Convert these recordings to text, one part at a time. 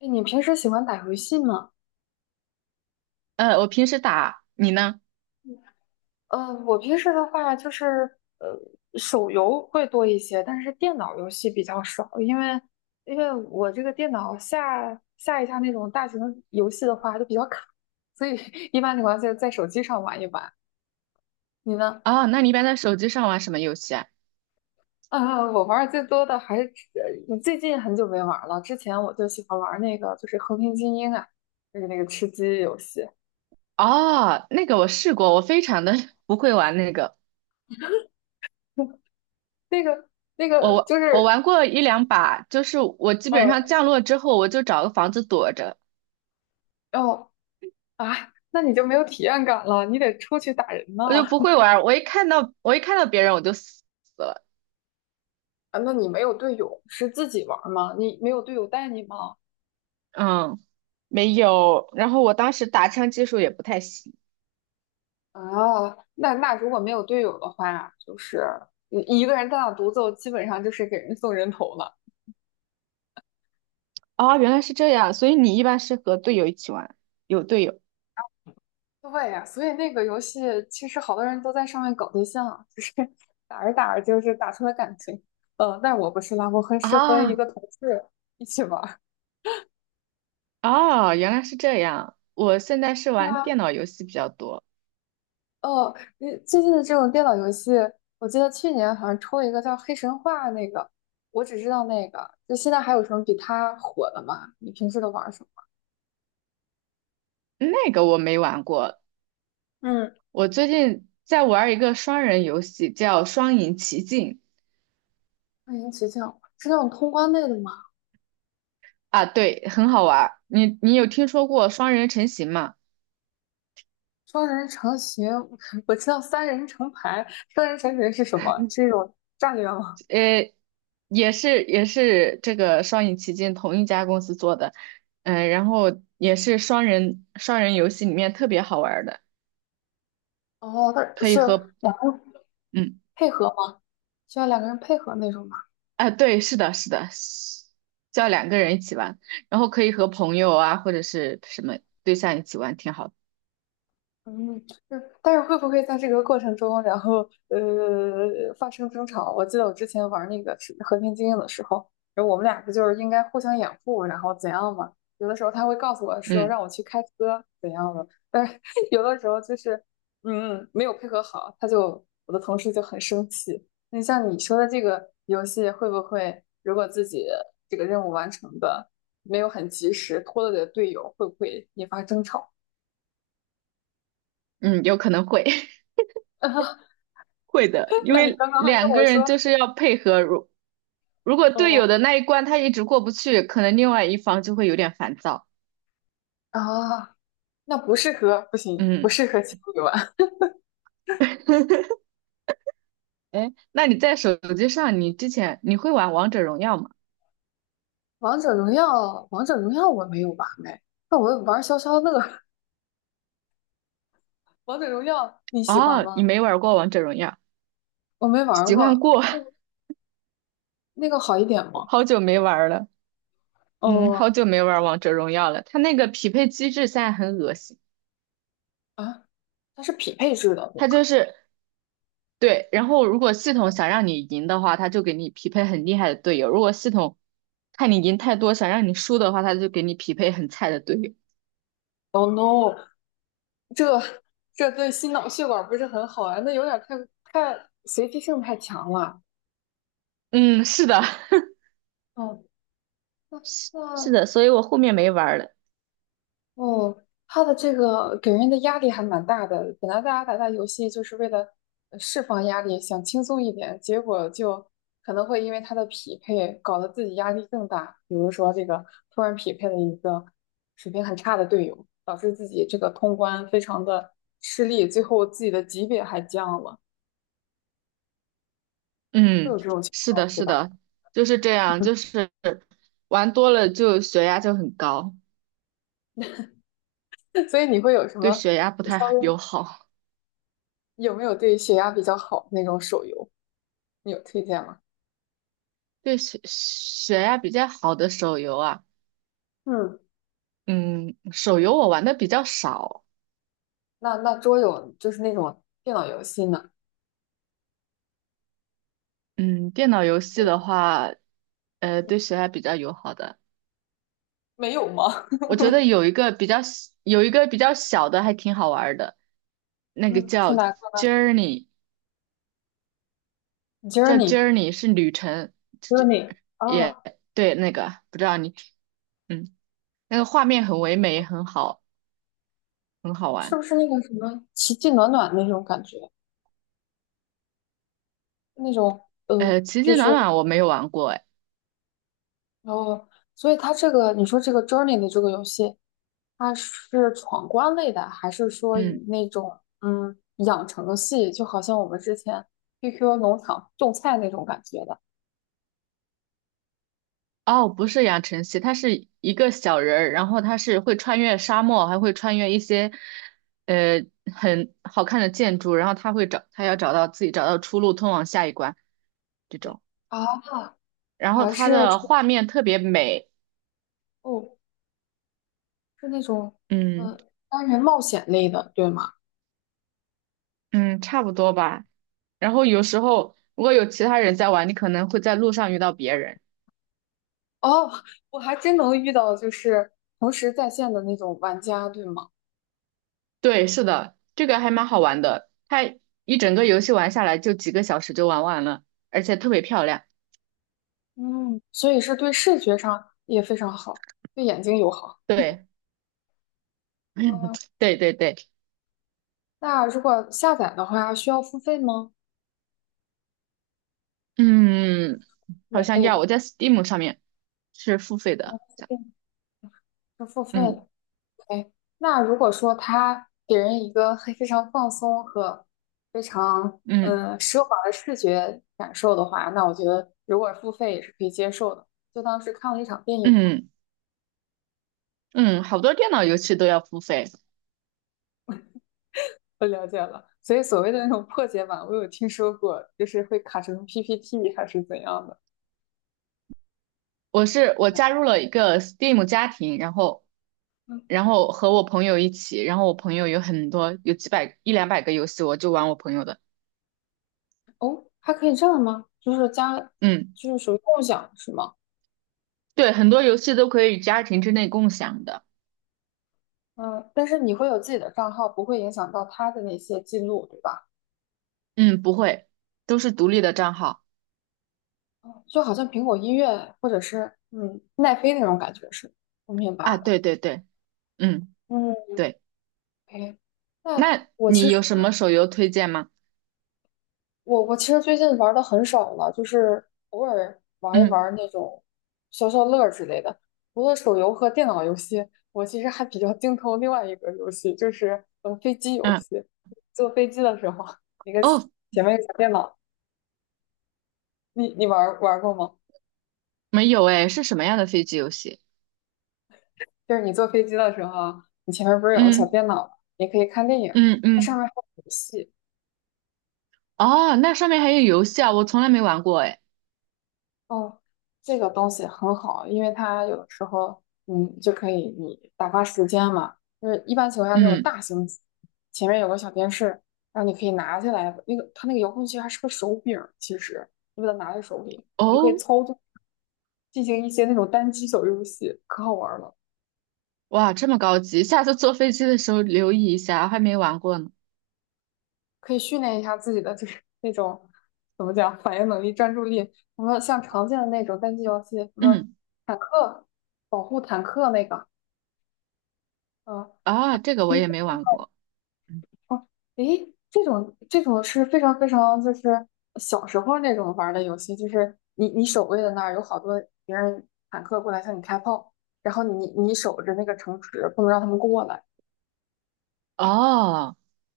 哎，你平时喜欢打游戏吗？我平时打，你呢？我平时的话就是呃，手游会多一些，但是电脑游戏比较少，因为我这个电脑下一下那种大型游戏的话就比较卡，所以 一般情况下在手机上玩一玩。你呢？哦，那你一般在手机上玩什么游戏啊？呃，我玩的最多的还是最近很久没玩了，之前我就喜欢玩那个就是《和平精英》啊，就是那个吃鸡游戏，哦，那个我试过，我非常的 不会玩那个。那个那我个玩就我是玩过一两把，就是我基本上呃。降落之后，我就找个房子躲着。啊，那你就没有体验感了，你得出去打人呐。我就不会玩。我一看到别人我就死了。啊，那你没有队友，是自己玩儿吗？你没有队友带你吗？嗯，没有。然后我当时打枪技术也不太行。啊，那如果没有队友的话，就是你一个人单打独斗，基本上就是给人送人头了。哦，原来是这样，所以你一般是和队友一起玩，有队友。对呀，所以那个游戏其实好多人都在上面搞对象啊，就是 打着打着就是打出了感情。嗯，但我不是啦，我很适合一啊，个同事一起玩儿。哦，原来是这样。我现在是对玩啊。电脑游戏比较多。哦，你最近的这种电脑游戏，我记得去年好像出了一个叫《黑神话》那个，我只知道那个。就现在还有什么比它火的吗？你平时都玩什么？那个我没玩过。嗯，我最近在玩一个双人游戏，叫《双影奇境》。欢迎琪琪，是那种通关类的吗？啊，对，很好玩儿，你有听说过双人成行吗？双人成行，我知道三人成排，双人成行是什么？是一种战略吗？呃，也是这个《双影奇境》同一家公司做的。嗯，然后也是双人游戏里面特别好玩儿的，哦，它可以是和两个人嗯配合吗？需要两个人配合那种吗？啊，对，是的，是的，是叫两个人一起玩，然后可以和朋友啊或者是什么对象一起玩，挺好的。嗯，嗯但是会不会在这个过程中，然后发生争吵？我记得我之前玩那个是和平精英》的时候，然后我们俩不就是应该互相掩护，然后怎样嘛？有的时候他会告诉我说嗯让我去开车怎样的，但是 有的时候就是没有配合好，他就我的同事就很生气。那像你说的这个游戏，会不会如果自己这个任务完成的没有很及时，拖累了队友，会不会引发争吵？嗯，有可能会。会的，因那你为刚刚还跟两个我人说，就是要配合。如果队友哦。的那一关他一直过不去，可能另外一方就会有点烦躁。啊，那不适合，不行，不嗯，适合情侣玩。哎，那你在手机上，你之前你会玩王者荣耀吗？王者荣耀，王者荣耀我没有玩哎，那我玩消消乐。王者荣耀你喜欢哦，你吗？没玩过王者荣耀，我没玩喜欢过，过。那个那个好一点 吗？好久没玩了。嗯，好哦。久没玩王者荣耀了。它那个匹配机制现在很恶心。啊，它是匹配制的，对它吧就是对，然后如果系统想让你赢的话，它就给你匹配很厉害的队友；如果系统看你赢太多，想让你输的话，它就给你匹配很菜的队友。？Oh no，这这对心脑血管不是很好啊，那有点太随机性太强了。嗯，是的。哦，是是那的，所以我后面没玩儿了。哦，他的这个给人的压力还蛮大的。本来大家打打游戏就是为了释放压力，想轻松一点，结果就可能会因为他的匹配搞得自己压力更大。比如说这个突然匹配了一个水平很差的队友，导致自己这个通关非常的吃力，最后自己的级别还降了，会嗯，有这种情是的，况，对是吧？的，就是这样，就是玩多了就血压就很高，所以你会有什对么血压不稍太友微好。有没有对血压比较好那种手游，你有推荐吗？对血血压比较好的手游啊，嗯。嗯，手游我玩的比较少。那那桌游就是那种电脑游戏呢？嗯，电脑游戏的话，对谁还比较友好的？没有吗？我觉得有一个比较小的还挺好玩儿的，那个嗯，是叫 哪个 Journey，叫 ？Journey。 Journey 是旅程。这就 Journey 也啊，对那个不知道你嗯，那个画面很唯美，很好，很好是玩。不是那个什么奇迹暖暖那种感觉？那种奇就迹暖是暖我没有玩过哎。哦，所以它这个你说这个 Journey 的这个游戏，它是闯关类的，还是说以嗯。那种养成系，就好像我们之前 QQ 农场种菜那种感觉的哦，不是养成系，它是一个小人儿，然后他是会穿越沙漠，还会穿越一些，呃，很好看的建筑，然后他会找，他要找到自己找到出路，通往下一关这种。啊？那然后还它是这的画面特别美。哦，是那种嗯单人冒险类的，对吗？嗯，差不多吧。然后有时候如果有其他人在玩，你可能会在路上遇到别人。哦，我还真能遇到就是同时在线的那种玩家，对吗？对，是的，这个还蛮好玩的。它一整个游戏玩下来就几个小时就玩完了，而且特别漂亮。嗯，所以是对视觉上也非常好，对眼睛友好。对嗯，对对对。那如果下载的话，需要付费吗？嗯，好免像费要，我的，在 Steam 上面是付费的。对是付费嗯的。哎，那如果说他给人一个很非常放松和非常嗯奢华的视觉感受的话，那我觉得如果付费也是可以接受的，就当是看了一场电影嘛。嗯嗯，好多电脑游戏都要付费。我了解了，所以所谓的那种破解版，我有听说过，就是会卡成 PPT 还是怎样的。我哦。加入了一个 Steam 家庭，然后嗯，然后和我朋友一起，然后我朋友有很多有几百一两百个游戏，我就玩我朋友的。哦，还可以这样吗？就是加，嗯，就是属于共享是吗？对，很多游戏都可以家庭之内共享的。嗯，但是你会有自己的账号，不会影响到他的那些记录，对吧？嗯，不会，都是独立的账号就好像苹果音乐或者是奈飞那种感觉是，我明白啊。了。对对对，嗯嗯对。，OK，那那我其你实有什么手游推荐吗？我其实最近玩的很少了，就是偶尔玩一嗯玩那种消消乐之类的。除了手游和电脑游戏，我其实还比较精通另外一个游戏，就是飞机游嗯。戏。坐飞机的时候，那个哦，前面有个小电脑，你玩过吗？没有哎，是什么样的飞机游戏？就是你坐飞机的时候，你前面不是有个小嗯电脑吗，也可以看电影，嗯它上嗯，面还有游戏。哦，那上面还有游戏啊，我从来没玩过哎。哦，这个东西很好，因为它有的时候，嗯，就可以你打发时间嘛。就是一般情况下那种嗯，大型，前面有个小电视，然后你可以拿下来，那个它那个遥控器还是个手柄儿其实你把它拿在手里，你就可以哦，操作，进行一些那种单机小游戏，可好玩儿了。哇，这么高级，下次坐飞机的时候留意一下，还没玩过呢。可以训练一下自己的就是 那种怎么讲反应能力、专注力。什么像常见的那种单机游戏，什么嗯，坦克保护坦克那个，呃，啊，这个我推也没玩过。嗯哦，诶，这种是非常非常就是小时候那种玩儿的游戏，就是你守卫的那儿有好多别人坦克过来向你开炮，然后你守着那个城池，不能让他们过来。哦，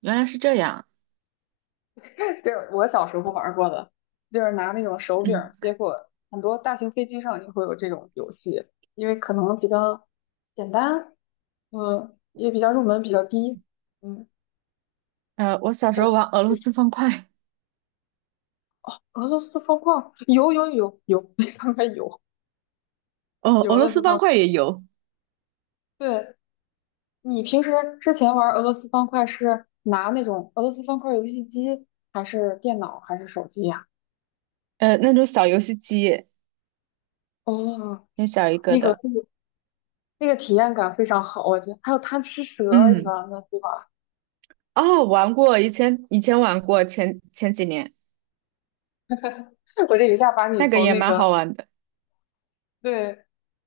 原来是这样。就是我小时候玩过的，就是拿那种手柄嗯，结果很多大型飞机上也会有这种游戏，因为可能比较简单，嗯，也比较入门比较低，嗯，我你小时这候次玩俄罗试斯试方块，俄罗斯方块儿有，那方块有哦，有俄俄罗罗斯斯方方块，块也有，对，你平时之前玩俄罗斯方块是拿那种俄罗斯方块游戏机，还是电脑，还是手机呀？那种小游戏机，哦，很小一个那个的。那个那个体验感非常好，我觉得还有贪吃蛇一嗯，般的，对吧？哦，玩过，以前玩过，前几年 我这一下把你那个从也那蛮个，好玩的。对，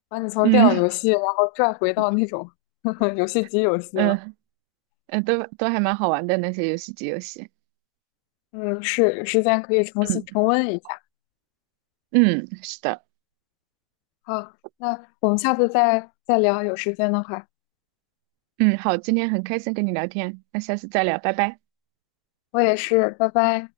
把你从电脑嗯。游戏，然后拽回到那种 游戏机游戏了。嗯，嗯，都还蛮好玩的那些游戏机游戏。嗯，是，有时间可以重新嗯重温一下。嗯，是的，好，那我们下次再再聊，有时间的话，嗯，好，今天很开心跟你聊天，那下次再聊，拜拜。我也是，拜拜。